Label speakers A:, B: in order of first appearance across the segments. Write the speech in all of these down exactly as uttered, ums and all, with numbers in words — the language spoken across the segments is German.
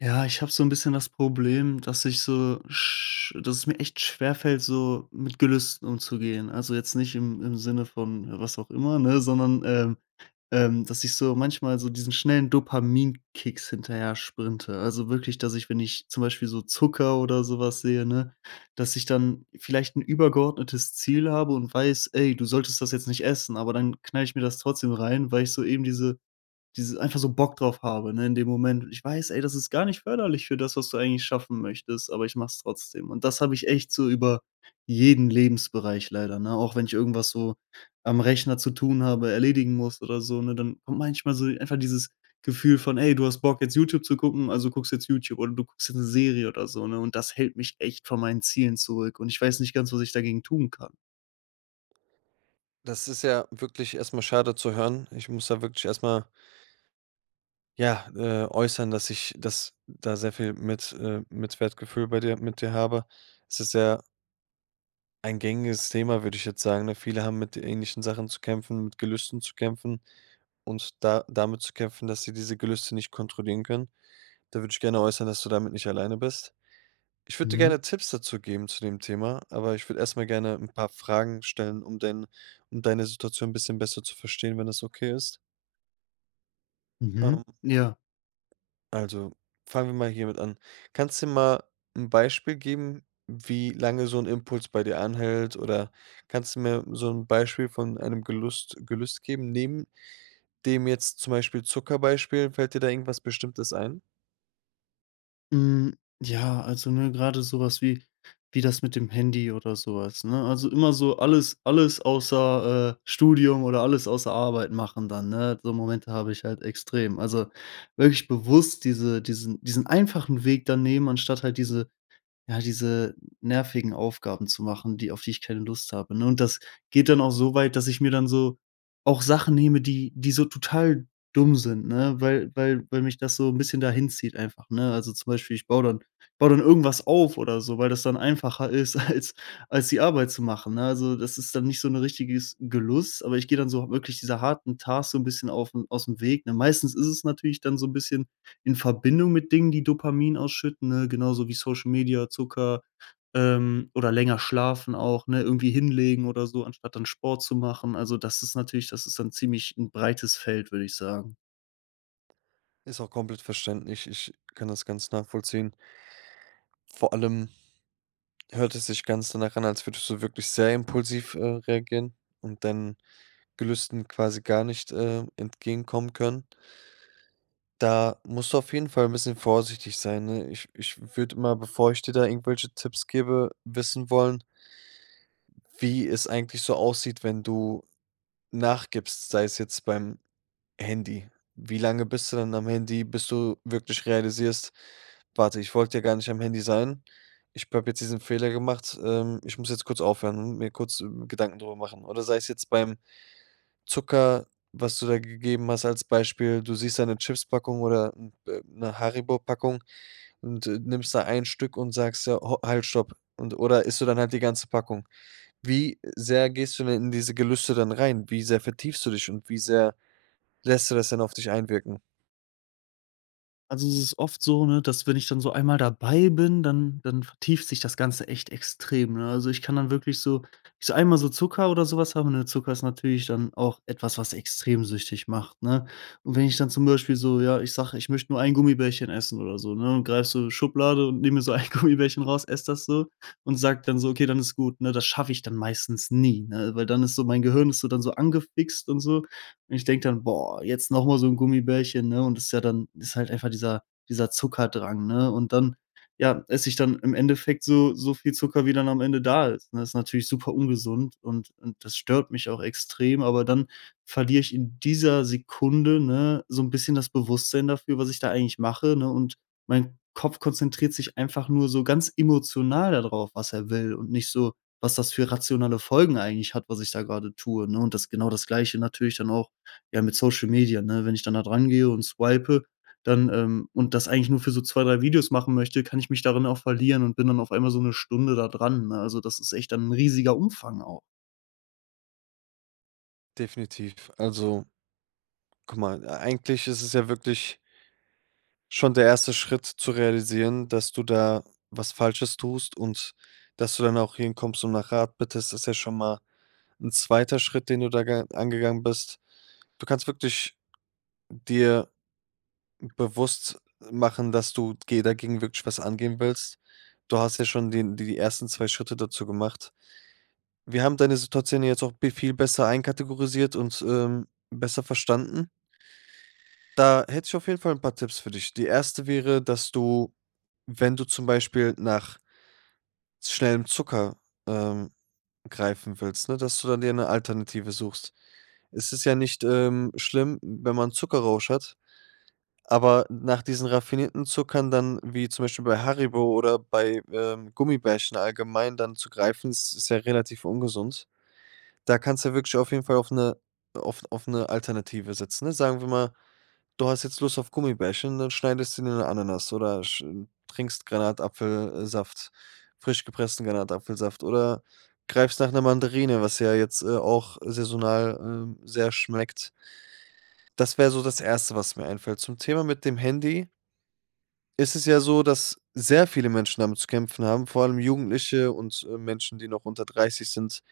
A: Ja, ich habe so ein bisschen das Problem, dass ich so sch dass es mir echt schwerfällt, so mit Gelüsten umzugehen. Also, jetzt nicht im im Sinne von äh, was auch immer, ne, sondern, ähm, ähm, dass ich so manchmal so diesen schnellen Dopaminkicks hinterher sprinte. Also, wirklich, dass ich, wenn ich zum Beispiel so Zucker oder sowas sehe, ne, dass ich dann vielleicht ein übergeordnetes Ziel habe und weiß: „Ey, du solltest das jetzt nicht essen“, aber dann knall ich mir das trotzdem rein, weil ich so eben diese dieses einfach so Bock drauf habe, ne, in dem Moment. Ich weiß: „Ey, das ist gar nicht förderlich für das, was du eigentlich schaffen möchtest“, aber ich mach's trotzdem. Und das habe ich echt so über jeden Lebensbereich leider, ne? Auch wenn ich irgendwas so am Rechner zu tun habe, erledigen muss oder so, ne, dann kommt manchmal so einfach dieses Gefühl von: „Ey, du hast Bock, jetzt YouTube zu gucken, also guckst jetzt YouTube“ oder du guckst jetzt 'ne Serie oder so, ne? Und das hält mich echt von meinen Zielen zurück und ich weiß nicht ganz, was ich dagegen tun kann.
B: Das ist ja wirklich erstmal schade zu hören. Ich muss da wirklich erstmal ja, äh, äußern, dass ich das da sehr viel mit äh, Mitwertgefühl bei dir mit dir habe. Es ist ja ein gängiges Thema, würde ich jetzt sagen, ne? Viele haben mit ähnlichen Sachen zu kämpfen, mit Gelüsten zu kämpfen und da damit zu kämpfen, dass sie diese Gelüste nicht kontrollieren können. Da würde ich gerne äußern, dass du damit nicht alleine bist. Ich würde dir gerne
A: Mhm,
B: Tipps dazu geben zu dem Thema, aber ich würde erstmal gerne ein paar Fragen stellen, um dein um deine Situation ein bisschen besser zu verstehen, wenn das okay ist. Ähm,
A: mhm. Ja.
B: also fangen wir mal hiermit an. Kannst du mal ein Beispiel geben, wie lange so ein Impuls bei dir anhält? Oder kannst du mir so ein Beispiel von einem Gelust Gelüst geben? Neben dem jetzt zum Beispiel Zuckerbeispiel, fällt dir da irgendwas Bestimmtes ein?
A: Hm, ja, also, ne, gerade sowas wie wie das mit dem Handy oder sowas, ne? Also, immer so alles alles außer, äh, Studium oder alles außer Arbeit machen dann, ne? So Momente habe ich halt extrem. Also, wirklich bewusst diese diesen diesen einfachen Weg dann nehmen, anstatt halt diese ja, diese nervigen Aufgaben zu machen, die auf die ich keine Lust habe, ne? Und das geht dann auch so weit, dass ich mir dann so auch Sachen nehme, die die so total dumm sind, ne? Weil weil weil mich das so ein bisschen dahin zieht einfach, ne? Also, zum Beispiel, ich baue dann baue dann irgendwas auf oder so, weil das dann einfacher ist, als als die Arbeit zu machen, ne? Also, das ist dann nicht so 'n richtiges Gelust, aber ich gehe dann so wirklich dieser harten Task so ein bisschen auf aus dem Weg, ne? Meistens ist es natürlich dann so ein bisschen in Verbindung mit Dingen, die Dopamin ausschütten, ne? Genauso wie Social Media, Zucker, ähm, oder länger schlafen auch, ne? Irgendwie hinlegen oder so, anstatt dann Sport zu machen. Also, das ist natürlich das ist dann ziemlich ein breites Feld, würde ich sagen.
B: Ist auch komplett verständlich. Ich kann das ganz nachvollziehen. Vor allem hört es sich ganz danach an, als würdest du wirklich sehr impulsiv, äh, reagieren und deinen Gelüsten quasi gar nicht, äh, entgegenkommen können. Da musst du auf jeden Fall ein bisschen vorsichtig sein, ne? Ich ich würde immer, bevor ich dir da irgendwelche Tipps gebe, wissen wollen, wie es eigentlich so aussieht, wenn du nachgibst, sei es jetzt beim Handy. Wie lange bist du dann am Handy, bis du wirklich realisierst: „Warte, ich wollte ja gar nicht am Handy sein. Ich habe jetzt diesen Fehler gemacht. Ähm, ich muss jetzt kurz aufhören und mir kurz, ähm, Gedanken drüber machen.“ Oder sei es jetzt beim Zucker, was du da gegeben hast als Beispiel, du siehst da 'ne Chipspackung oder 'n äh, 'ne Haribo-Packung und, äh, nimmst da ein Stück und sagst ja: „Ho halt, stopp!“ Und oder isst du dann halt die ganze Packung? Wie sehr gehst du denn in diese Gelüste dann rein? Wie sehr vertiefst du dich und wie sehr lässt du das denn auf dich einwirken?
A: Also, es ist oft so, ne, dass wenn ich dann so einmal dabei bin, dann dann vertieft sich das Ganze echt extrem, ne? Also, ich kann dann wirklich so ich so einmal so Zucker oder sowas haben. Habe, ne? Zucker ist natürlich dann auch etwas, was extrem süchtig macht, ne? Und wenn ich dann zum Beispiel so ja, ich sage, ich möchte nur ein Gummibärchen essen oder so, ne, und greife so Schublade und nehme mir so ein Gummibärchen raus, esse das so und sage dann so: „Okay, dann ist gut“, ne? Das schaffe ich dann meistens nie, ne, weil dann ist so mein Gehirn ist so dann so angefixt und so. Und ich denke dann: „Boah, jetzt noch mal so ein Gummibärchen“, ne? Und das ist ja dann ist halt einfach dieser dieser Zuckerdrang, ne? Und dann, ja, esse ich dann im Endeffekt so so viel Zucker, wie dann am Ende da ist, ne? Das ist natürlich super ungesund und und das stört mich auch extrem, aber dann verliere ich in dieser Sekunde, ne, so ein bisschen das Bewusstsein dafür, was ich da eigentlich mache, ne? Und mein Kopf konzentriert sich einfach nur so ganz emotional darauf, was er will und nicht so, was das für rationale Folgen eigentlich hat, was ich da gerade tue, ne? Und das genau das Gleiche natürlich dann auch ja, mit Social Media, ne? Wenn ich dann da drangehe und swipe, dann, ähm und das eigentlich nur für so zwei drei Videos machen möchte, kann ich mich darin auch verlieren und bin dann auf einmal so eine Stunde da dran, ne? Also, das ist echt dann ein riesiger Umfang auch.
B: Definitiv. Also, guck mal, ei eigentlich ist es ja wirklich schon der erste Schritt zu realisieren, dass du da was Falsches tust und dass du dann auch hinkommst und nach Rat bittest, ist ja schon mal ein zweiter Schritt, den du da ge angegangen bist, du kannst wirklich dir bewusst machen, dass du ge dagegen wirklich was angehen willst. Du hast ja schon den die die ersten zwei Schritte dazu gemacht. Wir haben deine Situation jetzt auch be viel besser einkategorisiert und, ähm, besser verstanden. Da hätte ich auf jeden Fall ein paar Tipps für dich. Die erste wäre, dass du, wenn du zum Beispiel nach schnellem Zucker, ähm Greifen willst, ne, dass du dann dir eine Alternative suchst. Es ist ja nicht, ähm, schlimm, wenn man Zuckerrausch hat, aber nach diesen raffinierten Zuckern dann, wie zum Beispiel bei Haribo oder bei, ähm, Gummibärchen allgemein dann zu greifen, ist ist ja relativ ungesund. Da kannst du wirklich auf jeden Fall auf eine auf auf 'ne Alternative setzen, ne? Sagen wir mal du hast jetzt Lust auf Gummibärchen, dann schneidest du dir 'ne Ananas oder sch trinkst Granatapfelsaft, frisch gepressten Granatapfelsaft oder greifst nach einer Mandarine, was ja jetzt, äh, auch saisonal, ähm, sehr schmeckt. Das wäre so das Erste, was mir einfällt. Zum Thema mit dem Handy ist es ja so, dass sehr viele Menschen damit zu kämpfen haben, vor allem Jugendliche und, äh, Menschen, die noch unter dreißig sind.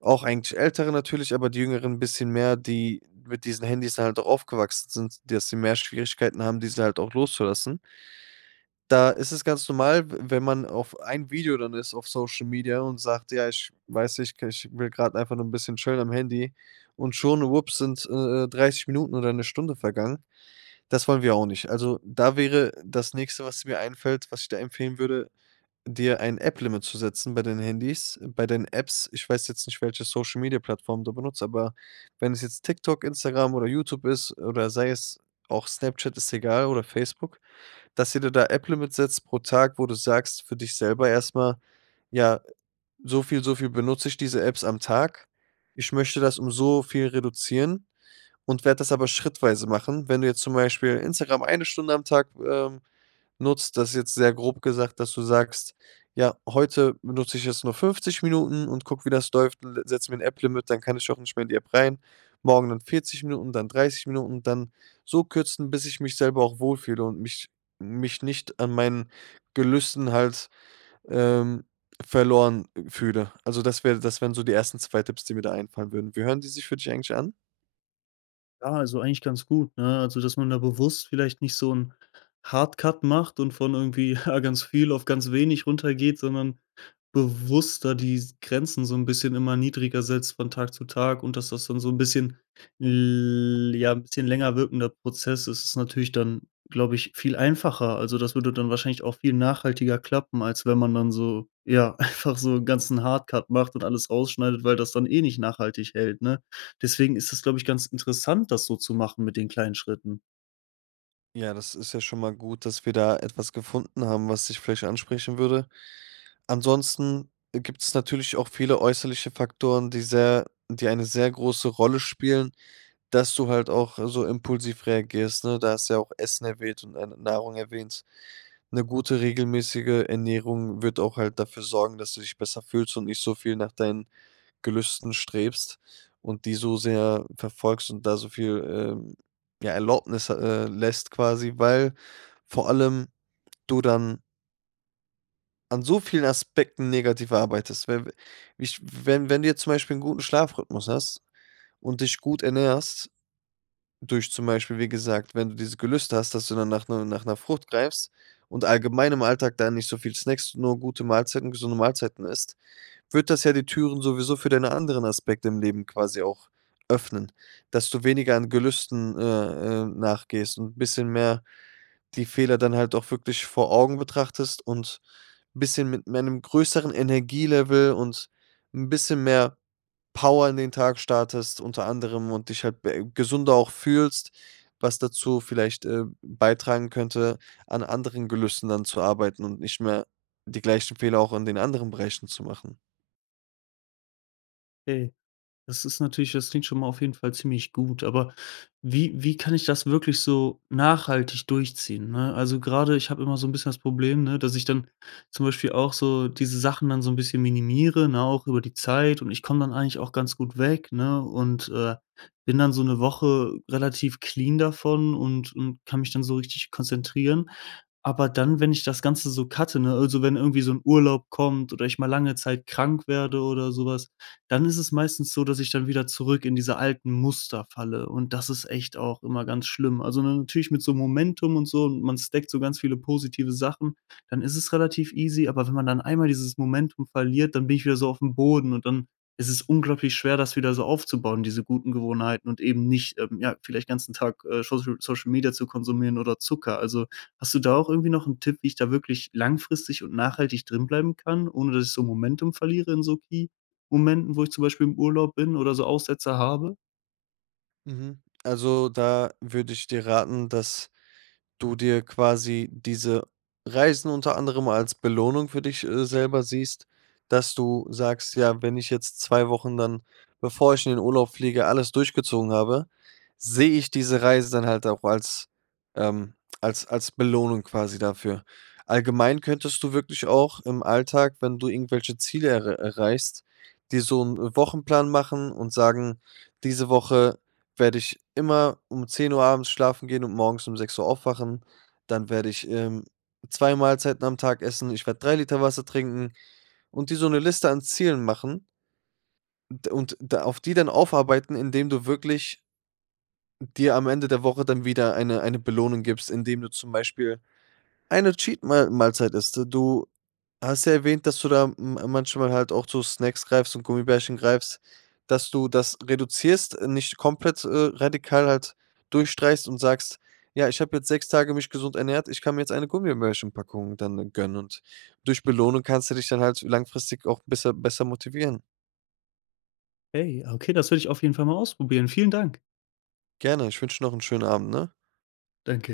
B: Auch eigentlich Ältere natürlich, aber die Jüngeren 'n bisschen mehr, die mit diesen Handys dann halt auch aufgewachsen sind, dass sie mehr Schwierigkeiten haben, diese halt auch loszulassen. Da ist es ganz normal, w wenn man auf ein Video dann ist auf Social Media und sagt: „Ja, ich weiß nicht, k ich will gerade einfach nur ein bisschen chillen am Handy“ und schon, Whoops sind, äh, äh, dreißig Minuten oder eine Stunde vergangen. Das wollen wir auch nicht. Also, da wäre das Nächste, was mir einfällt, was ich da empfehlen würde dir ein App-Limit zu setzen bei deinen Handys bei deinen Apps. Ich weiß jetzt nicht, welche Social-Media-Plattform du benutzt, aber wenn es jetzt TikTok, Instagram oder YouTube ist oder sei es auch Snapchat, ist egal oder Facebook, dass ihr dir da App-Limit setzt pro Tag, wo du sagst für dich selber erstmal, „Ja, so viel, so viel benutze ich diese Apps am Tag. Ich möchte das um so viel reduzieren und werde das aber schrittweise machen.“ Wenn du jetzt zum Beispiel Instagram eine Stunde am Tag, ähm nutzt, das ist jetzt sehr grob gesagt, dass du sagst: „Ja, heute benutze ich jetzt nur fünfzig Minuten und guck, wie das läuft und le setze mir ein App-Limit, dann kann ich auch nicht mehr in die App rein. Morgen dann vierzig Minuten, dann dreißig Minuten, dann so kürzen, bis ich mich selber auch wohlfühle und mich mich nicht an meinen Gelüsten halt, ähm, verloren äh, fühle.“ Also, das wäre das wären so die ersten zwei Tipps, die mir da einfallen würden. Wie hören die sich für dich eigentlich an?
A: Ja, also eigentlich ganz gut, ne? Also, dass man da bewusst vielleicht nicht so 'n Hardcut macht und von irgendwie, ja, ganz viel auf ganz wenig runtergeht, sondern bewusster die s Grenzen so 'n bisschen immer niedriger setzt von Tag zu Tag und dass das dann so 'n bisschen l ja, 'n bisschen länger wirkender Prozess ist, ist natürlich dann, glaube ich, viel einfacher. Also, das würde dann wahrscheinlich auch viel nachhaltiger klappen, als wenn man dann so, ja, einfach so 'n ganzen Hardcut macht und alles rausschneidet, weil das dann eh nicht nachhaltig hält, ne? Deswegen ist es, glaube ich, ganz interessant, das so zu machen mit den kleinen Schritten.
B: Ja, das ist ja schon mal gut, dass wir da etwas gefunden haben, was dich vielleicht ansprechen würde. Ansonsten gibt es natürlich auch viele äußerliche Faktoren, die sehr die eine sehr große Rolle spielen, dass du halt auch so impulsiv reagierst, ne? Da hast du ja auch Essen erwähnt und, äh, Nahrung erwähnt. Eine gute regelmäßige Ernährung wird auch halt dafür sorgen, dass du dich besser fühlst und nicht so viel nach deinen Gelüsten strebst und die so sehr verfolgst und da so viel, ähm, ja, Erlaubnis, äh, lässt quasi, weil vor allem du dann an so vielen Aspekten negativ arbeitest. Wenn ich wenn wenn du jetzt zum Beispiel einen guten Schlafrhythmus hast und dich gut ernährst, durch zum Beispiel, wie gesagt, wenn du diese Gelüste hast, dass du dann nach 'ner nach einer Frucht greifst und allgemein im Alltag da nicht so viel snackst, nur gute Mahlzeiten, gesunde Mahlzeiten isst, wird das ja die Türen sowieso für deine anderen Aspekte im Leben quasi auch öffnen, dass du weniger an Gelüsten, äh, äh, nachgehst und ein bisschen mehr die Fehler dann halt auch wirklich vor Augen betrachtest und ein bisschen mit einem größeren Energielevel und ein bisschen mehr Power in den Tag startest unter anderem und dich halt be gesünder auch fühlst, was dazu vielleicht, äh, beitragen könnte, an anderen Gelüsten dann zu arbeiten und nicht mehr die gleichen Fehler auch in den anderen Bereichen zu machen.
A: Hey. Das ist natürlich das klingt schon mal auf jeden Fall ziemlich gut, aber wie wie kann ich das wirklich so nachhaltig durchziehen, ne? Also, gerade ich habe immer so ein bisschen das Problem, ne, dass ich dann zum Beispiel auch so diese Sachen dann so ein bisschen minimiere, ne, auch über die Zeit und ich komme dann eigentlich auch ganz gut weg, ne, und, äh, bin dann so eine Woche relativ clean davon und und kann mich dann so richtig konzentrieren. Aber dann, wenn ich das Ganze so cutte, ne, also, wenn irgendwie so ein Urlaub kommt oder ich mal lange Zeit krank werde oder sowas, dann ist es meistens so, dass ich dann wieder zurück in diese alten Muster falle und das ist echt auch immer ganz schlimm. Also, ne, natürlich mit so Momentum und so und man stackt so ganz viele positive Sachen, dann ist es relativ easy, aber wenn man dann einmal dieses Momentum verliert, dann bin ich wieder so auf dem Boden und dann ist es unglaublich schwer, das wieder so aufzubauen, diese guten Gewohnheiten und eben nicht, ähm, ja, vielleicht den ganzen Tag, äh, Social Social Media zu konsumieren oder Zucker. Also, hast du da auch irgendwie noch einen Tipp, wie ich da wirklich langfristig und nachhaltig drinbleiben kann, ohne dass ich so Momentum verliere in so Ki Momenten, wo ich zum Beispiel im Urlaub bin oder so Aussetzer habe.
B: Mhm. Also, da würde ich dir raten, dass du dir quasi diese Reisen unter anderem als Belohnung für dich, äh, selber siehst, dass du sagst: „Ja, wenn ich jetzt zwei Wochen dann, bevor ich in den Urlaub fliege, alles durchgezogen habe, sehe ich diese Reise dann halt auch als, ähm als als Belohnung quasi dafür.“ Allgemein könntest du wirklich auch im Alltag, wenn du irgendwelche Ziele err erreichst, dir so 'n Wochenplan machen und sagen: „Diese Woche werde ich immer um zehn Uhr abends schlafen gehen und morgens um sechs Uhr aufwachen. Dann werde ich, ähm, zwei Mahlzeiten am Tag essen. Ich werde drei Liter Wasser trinken und dir so eine Liste an Zielen machen d und da auf die dann aufarbeiten, indem du wirklich dir am Ende der Woche dann wieder eine eine Belohnung gibst, indem du zum Beispiel eine Cheat Mahlzeit isst. Du hast ja erwähnt, dass du da m manchmal halt auch zu Snacks greifst und Gummibärchen greifst, dass du das reduzierst, äh, nicht komplett, äh, radikal halt durchstreichst und sagst: „Ja, ich habe jetzt sechs Tage mich gesund ernährt, ich kann mir jetzt eine Gummibärchenpackung dann äh, gönnen.“ Und durch Belohnung kannst du dich dann halt langfristig auch besser besser motivieren.
A: Hey, okay, das will ich auf jeden Fall mal ausprobieren. Vielen Dank.
B: Gerne, ich wünsche noch einen schönen Abend, ne?
A: Danke.